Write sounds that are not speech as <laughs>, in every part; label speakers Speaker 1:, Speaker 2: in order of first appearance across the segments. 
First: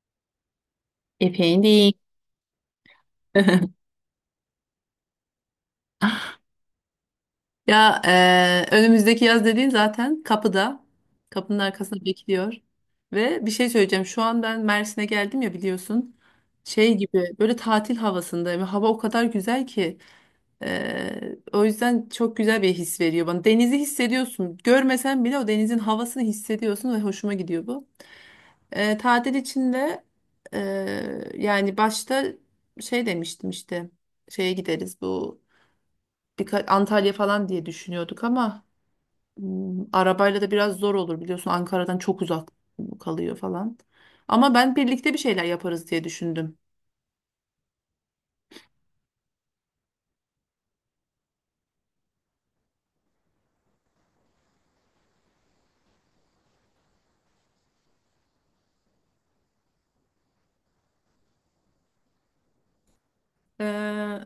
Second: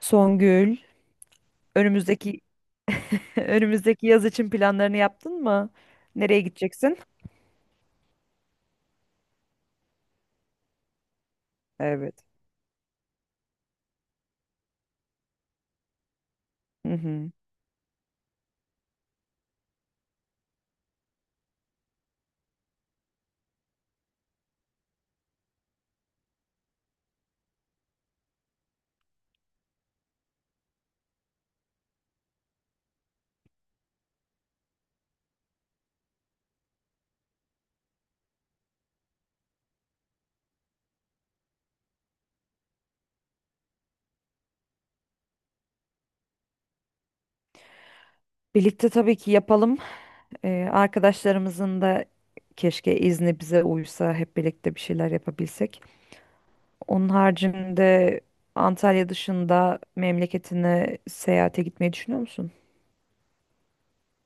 Speaker 1: Songül,
Speaker 2: Epeğin değil.
Speaker 1: önümüzdeki <laughs>
Speaker 2: <laughs>
Speaker 1: önümüzdeki yaz için planlarını yaptın mı? Nereye gideceksin?
Speaker 2: Ya önümüzdeki yaz dediğin zaten kapıda. Kapının arkasında
Speaker 1: Evet.
Speaker 2: bekliyor. Ve bir şey söyleyeceğim. Şu an ben Mersin'e geldim ya biliyorsun.
Speaker 1: Hı
Speaker 2: Şey
Speaker 1: hı.
Speaker 2: gibi böyle tatil havasındayım. Hava o kadar güzel ki. O yüzden çok güzel bir his veriyor bana. Denizi hissediyorsun. Görmesen bile o denizin havasını hissediyorsun ve hoşuma gidiyor bu. Tatil içinde yani başta şey demiştim işte. Şeye gideriz bu. Birkaç Antalya falan diye düşünüyorduk ama arabayla da biraz zor olur biliyorsun, Ankara'dan çok uzak kalıyor falan. Ama ben birlikte bir şeyler yaparız diye düşündüm.
Speaker 1: Birlikte tabii ki yapalım. Arkadaşlarımızın da keşke izni bize uysa hep birlikte bir şeyler yapabilsek. Onun haricinde Antalya dışında memleketine seyahate gitmeyi düşünüyor musun?
Speaker 2: Ee,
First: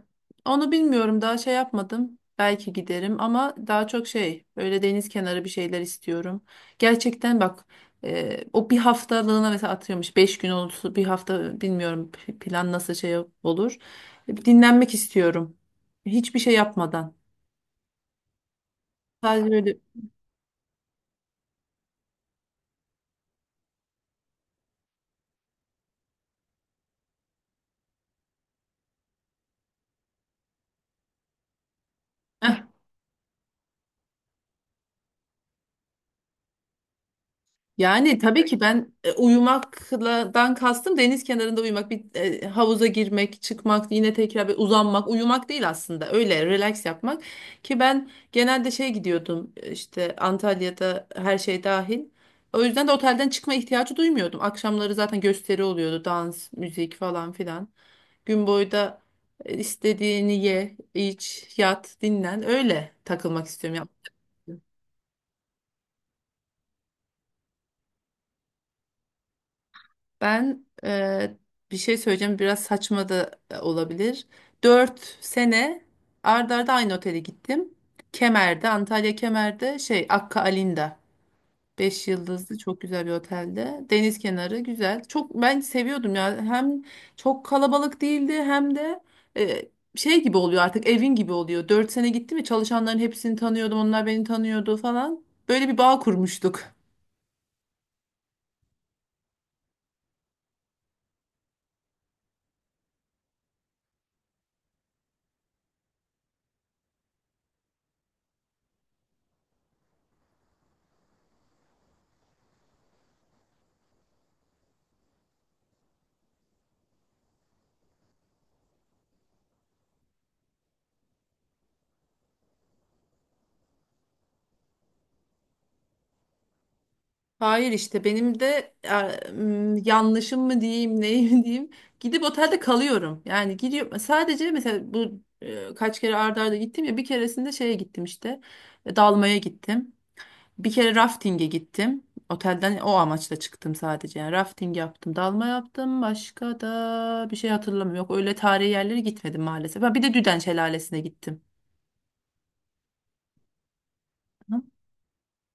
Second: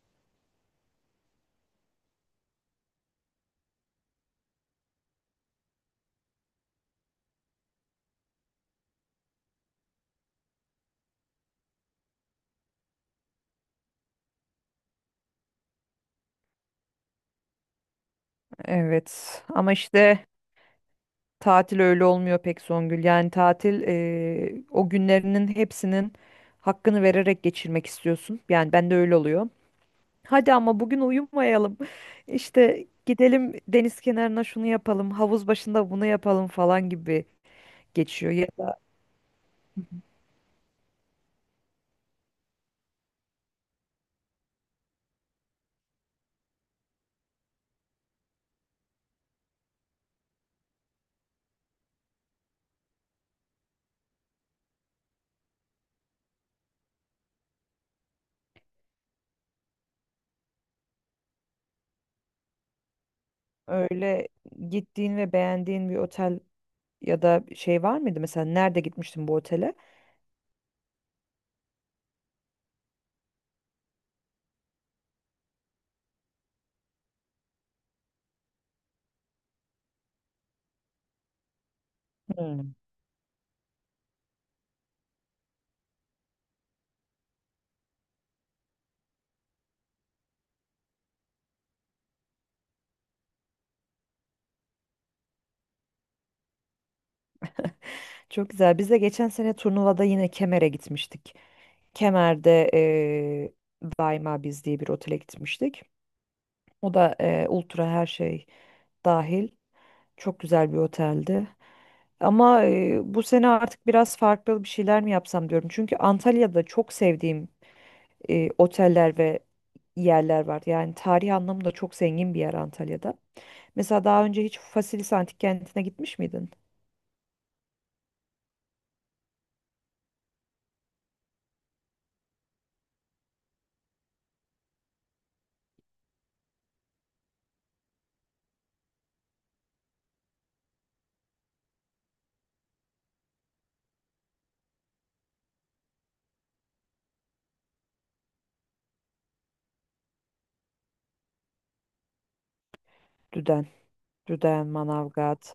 Speaker 2: Onu bilmiyorum, daha şey yapmadım. Belki giderim ama daha çok şey böyle deniz kenarı bir şeyler istiyorum. Gerçekten bak, o bir haftalığına mesela atıyormuş. 5 gün olsun bir hafta bilmiyorum, plan nasıl şey olur. Dinlenmek istiyorum. Hiçbir şey yapmadan.
Speaker 1: Evet.
Speaker 2: Sadece
Speaker 1: Ama
Speaker 2: böyle.
Speaker 1: işte. Tatil öyle olmuyor pek Songül. Yani tatil o günlerinin hepsinin hakkını vererek geçirmek istiyorsun. Yani ben de öyle oluyor. Hadi ama bugün uyumayalım. <laughs> İşte gidelim deniz kenarına şunu yapalım, havuz başında bunu yapalım falan gibi
Speaker 2: Yani
Speaker 1: geçiyor.
Speaker 2: tabii
Speaker 1: Ya
Speaker 2: ki
Speaker 1: da
Speaker 2: ben uyumakla dan kastım deniz kenarında uyumak, bir havuza girmek, çıkmak, yine tekrar bir uzanmak, uyumak değil aslında. Öyle relax yapmak ki ben genelde şey gidiyordum, işte Antalya'da her şey dahil. O yüzden de otelden çıkma ihtiyacı duymuyordum. Akşamları zaten gösteri oluyordu, dans, müzik falan filan. Gün boyu da istediğini ye, iç, yat, dinlen. Öyle takılmak istiyorum ya.
Speaker 1: öyle gittiğin ve beğendiğin bir otel ya da şey var mıydı? Mesela nerede gitmiştin bu otele?
Speaker 2: Ben bir şey söyleyeceğim, biraz saçma da olabilir. 4 sene ard arda aynı otele gittim. Kemer'de, Antalya Kemer'de şey Akka Alinda. 5 yıldızlı
Speaker 1: Hmm.
Speaker 2: çok güzel bir otelde. Deniz kenarı güzel. Çok ben seviyordum ya. Hem çok kalabalık değildi hem de e, şey gibi oluyor, artık evin gibi oluyor. 4 sene gittim ya, çalışanların hepsini tanıyordum. Onlar beni tanıyordu falan. Böyle bir bağ kurmuştuk.
Speaker 1: Çok güzel. Biz de geçen sene turnuvada yine Kemer'e gitmiştik. Kemer'de Daima Biz diye bir otele gitmiştik. O da ultra her şey dahil. Çok güzel bir oteldi. Ama bu sene artık biraz farklı bir şeyler mi yapsam diyorum. Çünkü Antalya'da çok sevdiğim oteller ve yerler var. Yani tarih anlamında çok zengin bir yer Antalya'da. Mesela daha önce hiç Faselis Antik Kenti'ne gitmiş miydin?
Speaker 2: Hayır, işte benim de yanlışım mı diyeyim, neyim <laughs> diyeyim, gidip otelde kalıyorum. Yani gidiyorum sadece, mesela bu kaç kere arda arda gittim ya, bir keresinde şeye gittim işte, dalmaya gittim. Bir kere rafting'e gittim. Otelden o amaçla çıktım sadece. Yani rafting yaptım, dalma yaptım. Başka da bir şey hatırlamıyorum. Yok, öyle tarihi yerlere gitmedim maalesef. Ha, bir de Düden Şelalesi'ne gittim.
Speaker 1: Düden, Düden, Manavgat.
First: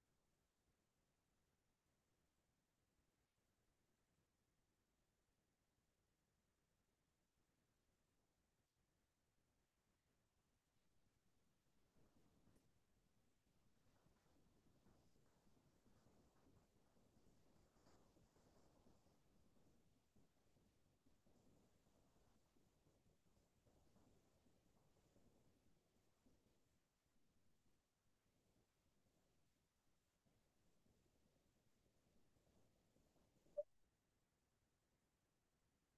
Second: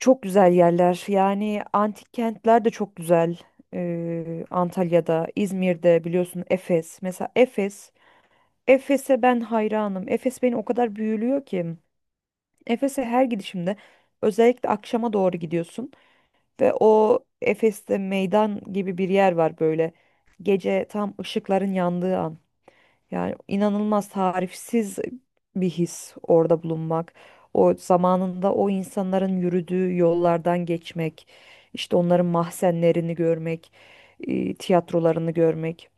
Speaker 1: Çok güzel yerler. Yani antik kentler de çok güzel. Antalya'da, İzmir'de biliyorsun Efes. Mesela Efes. Efes'e ben hayranım. Efes beni o kadar büyülüyor ki. Efes'e her gidişimde özellikle akşama doğru gidiyorsun ve o Efes'te meydan gibi bir yer var böyle. Gece tam ışıkların yandığı an. Yani inanılmaz tarifsiz bir his orada bulunmak. O zamanında o insanların yürüdüğü yollardan geçmek, işte onların mahzenlerini görmek, tiyatrolarını görmek.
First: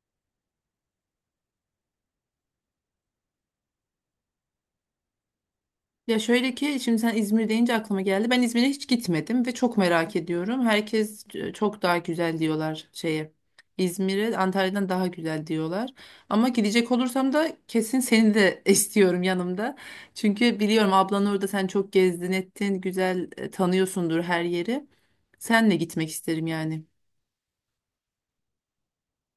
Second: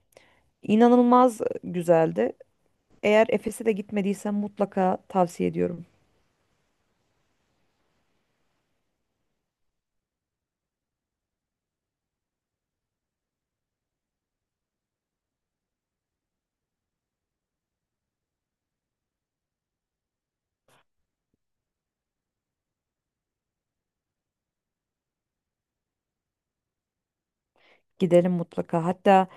Speaker 1: İnanılmaz güzeldi. Eğer Efes'e de gitmediysen mutlaka tavsiye ediyorum.
Speaker 2: Ya şöyle ki, şimdi sen İzmir deyince aklıma geldi. Ben İzmir'e hiç gitmedim ve çok merak ediyorum. Herkes çok daha güzel diyorlar şeye. İzmir'e Antalya'dan daha güzel diyorlar. Ama gidecek olursam da kesin seni de <laughs> istiyorum yanımda. Çünkü biliyorum ablan orada, sen çok gezdin ettin. Güzel, tanıyorsundur her yeri. Senle gitmek isterim yani.
Speaker 1: Gidelim mutlaka. Hatta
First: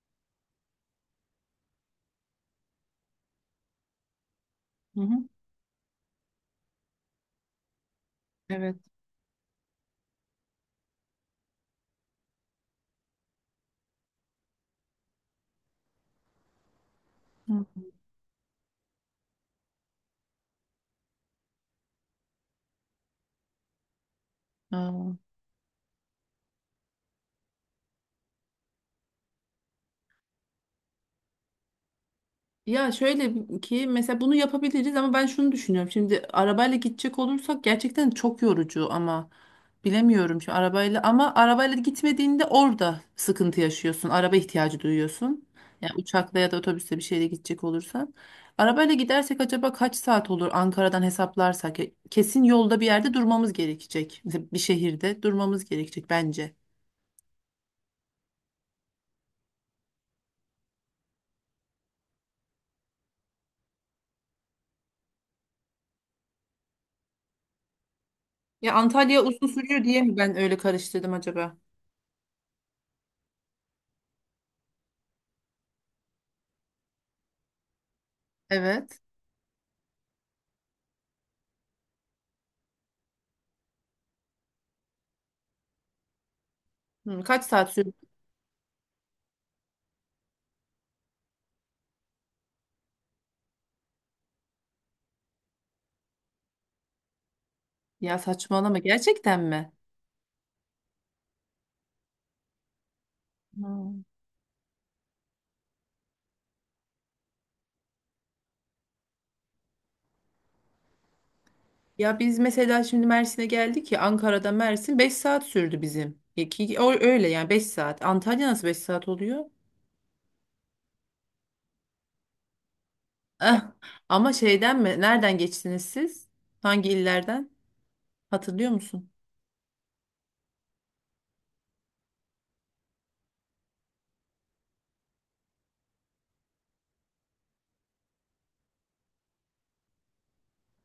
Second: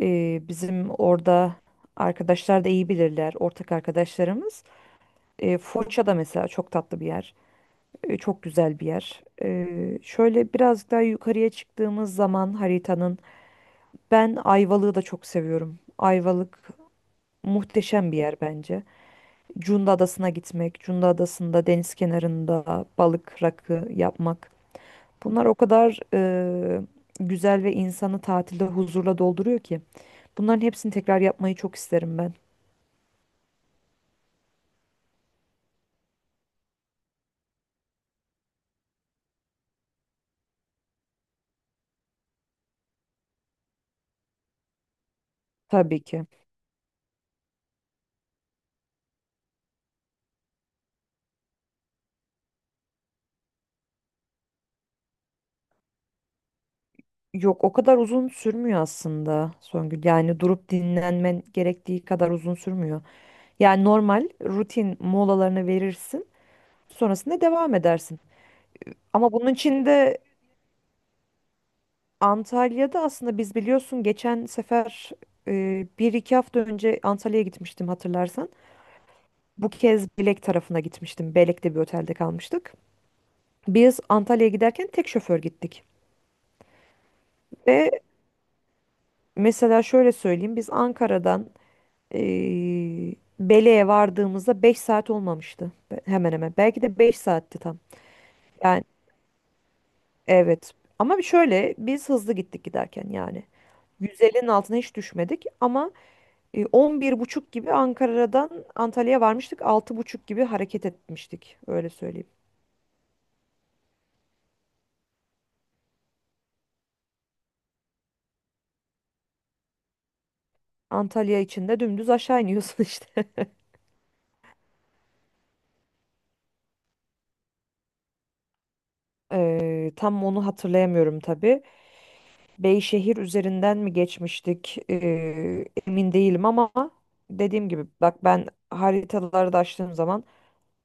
Speaker 1: bizim orada arkadaşlar da iyi bilirler, ortak arkadaşlarımız.
Speaker 2: Hı hı.
Speaker 1: Foça da mesela çok tatlı bir yer. Çok
Speaker 2: Evet.
Speaker 1: güzel bir yer. Şöyle biraz daha yukarıya çıktığımız zaman haritanın ben Ayvalık'ı da çok seviyorum. Ayvalık
Speaker 2: Hı.
Speaker 1: muhteşem bir yer bence. Cunda Adası'na gitmek, Cunda Adası'nda deniz kenarında balık rakı yapmak.
Speaker 2: Aa.
Speaker 1: Bunlar o kadar güzel ve insanı tatilde huzurla dolduruyor ki. Bunların hepsini tekrar yapmayı çok isterim ben.
Speaker 2: Ya şöyle ki, mesela bunu yapabiliriz ama ben şunu düşünüyorum. Şimdi arabayla gidecek olursak gerçekten çok yorucu ama bilemiyorum şu arabayla, ama arabayla gitmediğinde orada sıkıntı yaşıyorsun. Araba ihtiyacı duyuyorsun. Yani
Speaker 1: Tabii ki.
Speaker 2: uçakla ya da otobüsle bir şeyle gidecek olursan. Arabayla gidersek acaba kaç saat olur Ankara'dan hesaplarsak? Ya kesin yolda bir yerde durmamız gerekecek. Mesela bir şehirde durmamız gerekecek bence.
Speaker 1: Yok o kadar uzun sürmüyor aslında Songül. Yani durup dinlenmen gerektiği kadar uzun sürmüyor. Yani normal rutin molalarını verirsin. Sonrasında devam edersin.
Speaker 2: Ya Antalya
Speaker 1: Ama
Speaker 2: uzun
Speaker 1: bunun
Speaker 2: sürüyor
Speaker 1: için
Speaker 2: diye mi
Speaker 1: de
Speaker 2: ben öyle karıştırdım acaba?
Speaker 1: Antalya'da aslında biz biliyorsun geçen sefer bir iki hafta önce Antalya'ya gitmiştim hatırlarsan.
Speaker 2: Evet.
Speaker 1: Bu kez Belek tarafına gitmiştim. Belek'te bir otelde kalmıştık. Biz Antalya'ya giderken tek şoför gittik.
Speaker 2: Hı, kaç saat
Speaker 1: Ve
Speaker 2: sürüyor?
Speaker 1: mesela şöyle söyleyeyim biz Ankara'dan e, Belek'e vardığımızda 5 saat olmamıştı. Hemen hemen. Belki de 5 saatti tam.
Speaker 2: Ya saçmalama,
Speaker 1: Yani.
Speaker 2: gerçekten mi?
Speaker 1: Evet. Ama bir şöyle biz hızlı gittik giderken yani.
Speaker 2: Hmm.
Speaker 1: 150'nin altına hiç düşmedik ama 11.30 gibi Ankara'dan Antalya'ya varmıştık. 6.30 gibi hareket etmiştik öyle
Speaker 2: Ya
Speaker 1: söyleyeyim.
Speaker 2: biz mesela şimdi Mersin'e geldik ya, Ankara'da Mersin 5 saat sürdü bizim. Ya öyle yani, 5 saat. Antalya nasıl 5 saat oluyor?
Speaker 1: Antalya içinde dümdüz aşağı iniyorsun <laughs> işte.
Speaker 2: Ah, ama şeyden mi? Nereden geçtiniz siz? Hangi illerden? Hatırlıyor musun?
Speaker 1: Tam onu hatırlayamıyorum tabii. Beyşehir üzerinden mi geçmiştik? Emin değilim ama dediğim gibi bak ben haritaları da açtığım zaman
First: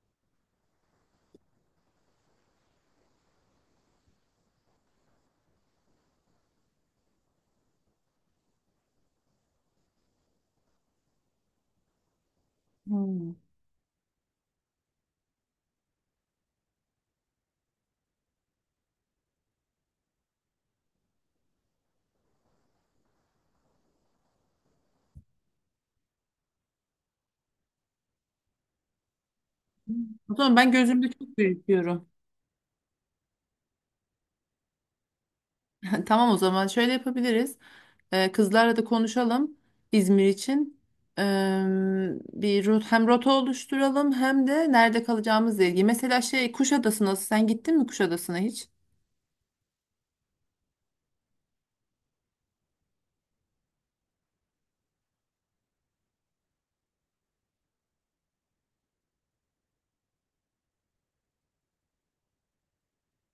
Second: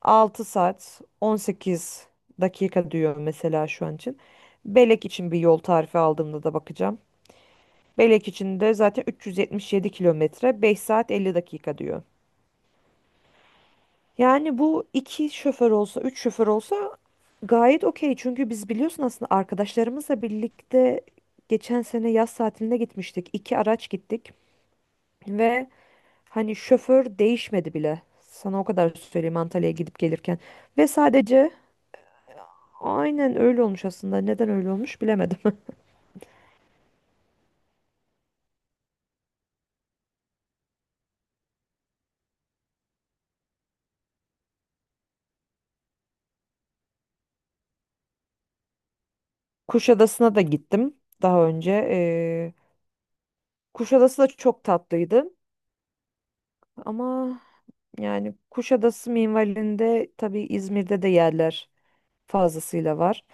Speaker 1: 6 saat 18 dakika diyor mesela şu an için. Belek için bir yol tarifi aldığımda da bakacağım. Belek için de zaten 377 kilometre 5 saat 50 dakika diyor.
Speaker 2: Hmm.
Speaker 1: Yani bu iki şoför olsa, üç şoför olsa gayet okey. Çünkü biz biliyorsun aslında arkadaşlarımızla birlikte geçen sene yaz tatiline gitmiştik. İki araç gittik ve hani şoför değişmedi bile. Sana o kadar söyleyeyim Antalya'ya gidip
Speaker 2: O
Speaker 1: gelirken.
Speaker 2: zaman ben
Speaker 1: Ve
Speaker 2: gözümde çok
Speaker 1: sadece
Speaker 2: büyütüyorum.
Speaker 1: Aynen öyle olmuş aslında. Neden öyle olmuş bilemedim. <laughs>
Speaker 2: Tamam, o zaman şöyle yapabiliriz. Kızlarla da konuşalım İzmir için. Ee, Bir hem rota oluşturalım hem de nerede kalacağımızla ilgili. Mesela şey Kuşadası nasıl? Sen gittin mi Kuşadası'na hiç?
Speaker 1: Kuşadası'na da gittim daha önce. Kuşadası da çok tatlıydı. Ama yani Kuşadası minvalinde tabii İzmir'de de yerler fazlasıyla var.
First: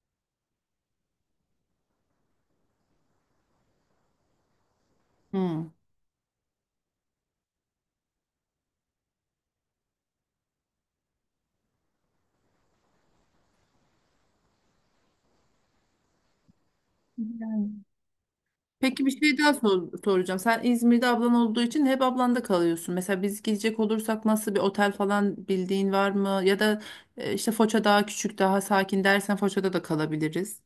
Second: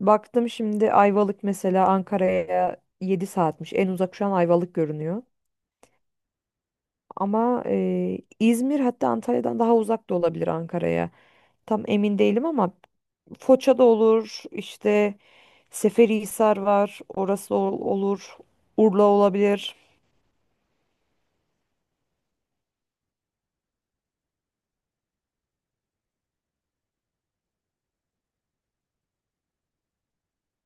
Speaker 1: Baktım şimdi Ayvalık mesela Ankara'ya 7 saatmiş. En uzak şu an Ayvalık görünüyor.
Speaker 2: Hmm.
Speaker 1: Ama İzmir hatta Antalya'dan daha uzak da olabilir Ankara'ya. Tam emin değilim ama Foça da olur, işte Seferihisar var, orası olur, Urla
Speaker 2: Peki, bir şey daha
Speaker 1: olabilir.
Speaker 2: soracağım. Sen İzmir'de ablan olduğu için hep ablanda kalıyorsun. Mesela biz gidecek olursak nasıl bir otel falan bildiğin var mı? Ya da işte Foça daha küçük, daha sakin dersen Foça'da da kalabiliriz.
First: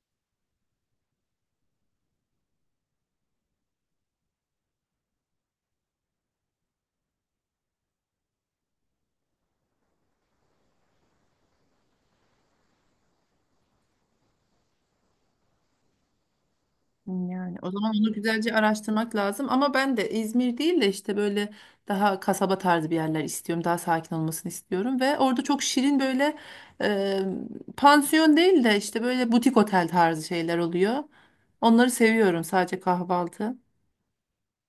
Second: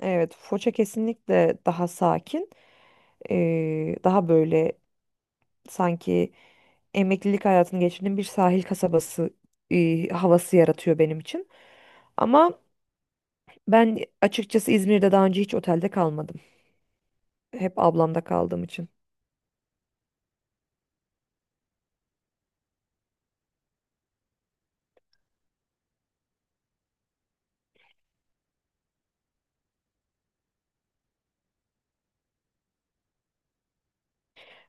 Speaker 1: Evet, Foça kesinlikle daha sakin, daha böyle sanki emeklilik hayatını geçirdiğim bir sahil kasabası havası yaratıyor benim için. Ama ben açıkçası İzmir'de daha önce hiç otelde kalmadım.
Speaker 2: Yani o
Speaker 1: Hep
Speaker 2: zaman onu
Speaker 1: ablamda
Speaker 2: güzelce
Speaker 1: kaldığım için.
Speaker 2: araştırmak lazım. Ama ben de İzmir değil de işte böyle daha kasaba tarzı bir yerler istiyorum. Daha sakin olmasını istiyorum. Ve orada çok şirin böyle e, pansiyon değil de işte böyle butik otel tarzı şeyler oluyor. Onları seviyorum, sadece kahvaltı.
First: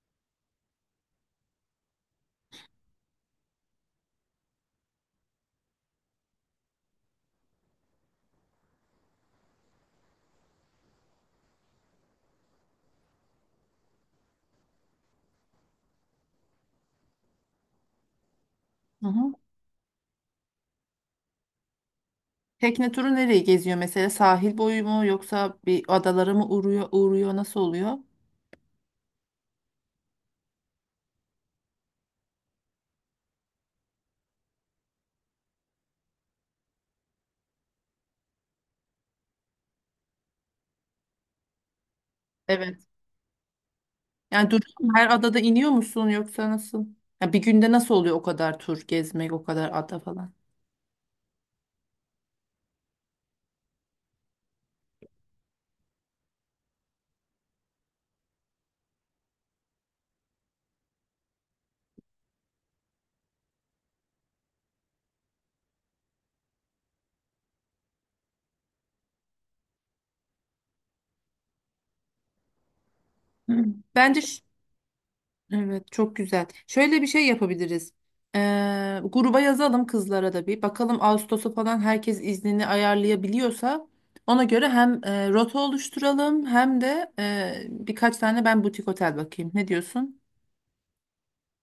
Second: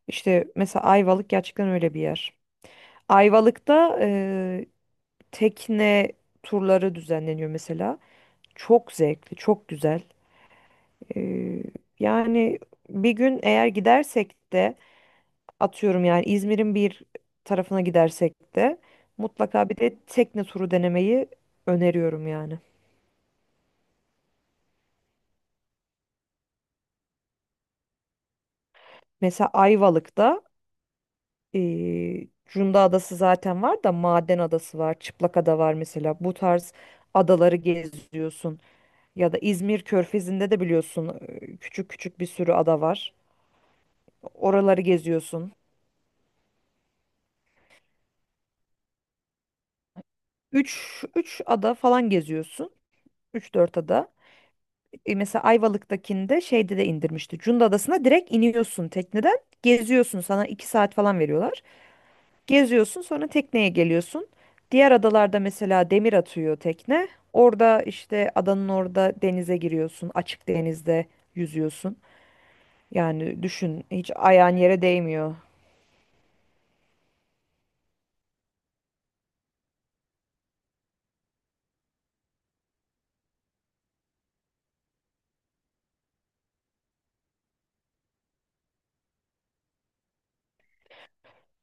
Speaker 1: İşte mesela Ayvalık gerçekten öyle bir yer. Ayvalık'ta tekne turları düzenleniyor mesela. Çok zevkli, çok güzel. Ee, yani bir gün eğer gidersek de atıyorum yani İzmir'in bir tarafına gidersek de
Speaker 2: Hı hı.
Speaker 1: mutlaka bir de tekne turu denemeyi öneriyorum yani.
Speaker 2: Tekne turu nereyi geziyor mesela? Sahil boyu mu yoksa bir adalara mı uğruyor, nasıl oluyor?
Speaker 1: Mesela Ayvalık'ta Cunda Adası zaten var da Maden Adası var, Çıplakada var mesela. Bu tarz adaları geziyorsun. Ya da İzmir Körfezi'nde de biliyorsun küçük küçük bir sürü
Speaker 2: Evet.
Speaker 1: ada var.
Speaker 2: Yani duruyor
Speaker 1: Oraları
Speaker 2: mu? Her adada
Speaker 1: geziyorsun.
Speaker 2: iniyor musun yoksa nasıl? Ya bir günde nasıl oluyor o kadar tur gezmek, o kadar ada falan?
Speaker 1: Üç ada falan geziyorsun. Üç dört ada. Mesela Ayvalık'takinde şeyde de indirmişti. Cunda Adası'na direkt iniyorsun tekneden. Geziyorsun sana 2 saat falan veriyorlar. Geziyorsun sonra tekneye geliyorsun. Diğer adalarda mesela demir atıyor tekne. Orada işte adanın orada denize giriyorsun. Açık denizde yüzüyorsun. Yani
Speaker 2: Hmm.
Speaker 1: düşün hiç
Speaker 2: Bence
Speaker 1: ayağın yere değmiyor.
Speaker 2: evet, çok güzel. Şöyle bir şey yapabiliriz. Gruba yazalım kızlara da bir. Bakalım Ağustos'a falan herkes iznini ayarlayabiliyorsa ona göre hem rota oluşturalım hem de birkaç tane ben butik otel bakayım. Ne diyorsun?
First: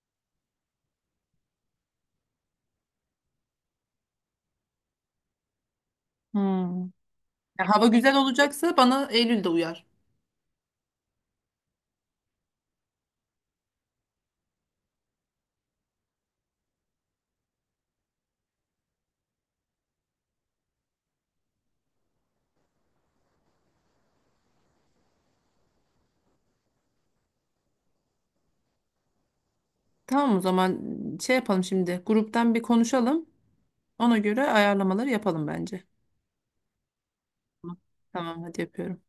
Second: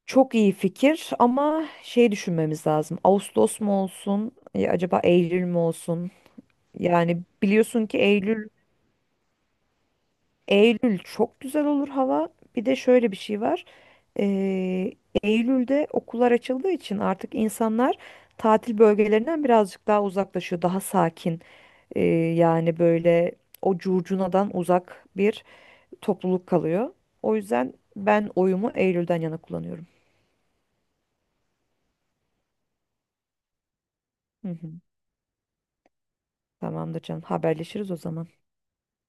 Speaker 1: Çok iyi fikir ama şey düşünmemiz lazım. Ağustos mu olsun? Ya acaba Eylül mü olsun?
Speaker 2: Hmm.
Speaker 1: Yani
Speaker 2: Ya hava
Speaker 1: biliyorsun ki
Speaker 2: güzel
Speaker 1: Eylül.
Speaker 2: olacaksa bana Eylül'de uyar.
Speaker 1: Eylül çok güzel olur hava. Bir de şöyle bir şey var. Ee, Eylül'de okullar açıldığı için artık insanlar tatil bölgelerinden birazcık daha uzaklaşıyor. Daha sakin. e, yani böyle o curcunadan uzak bir topluluk kalıyor. O yüzden ben oyumu Eylül'den yana kullanıyorum.
Speaker 2: Tamam, o zaman şey yapalım şimdi. Gruptan bir konuşalım. Ona göre
Speaker 1: Hı hı.
Speaker 2: ayarlamaları yapalım bence.
Speaker 1: Tamamdır canım.
Speaker 2: Tamam.
Speaker 1: Haberleşiriz o zaman.
Speaker 2: Tamam, hadi yapıyorum.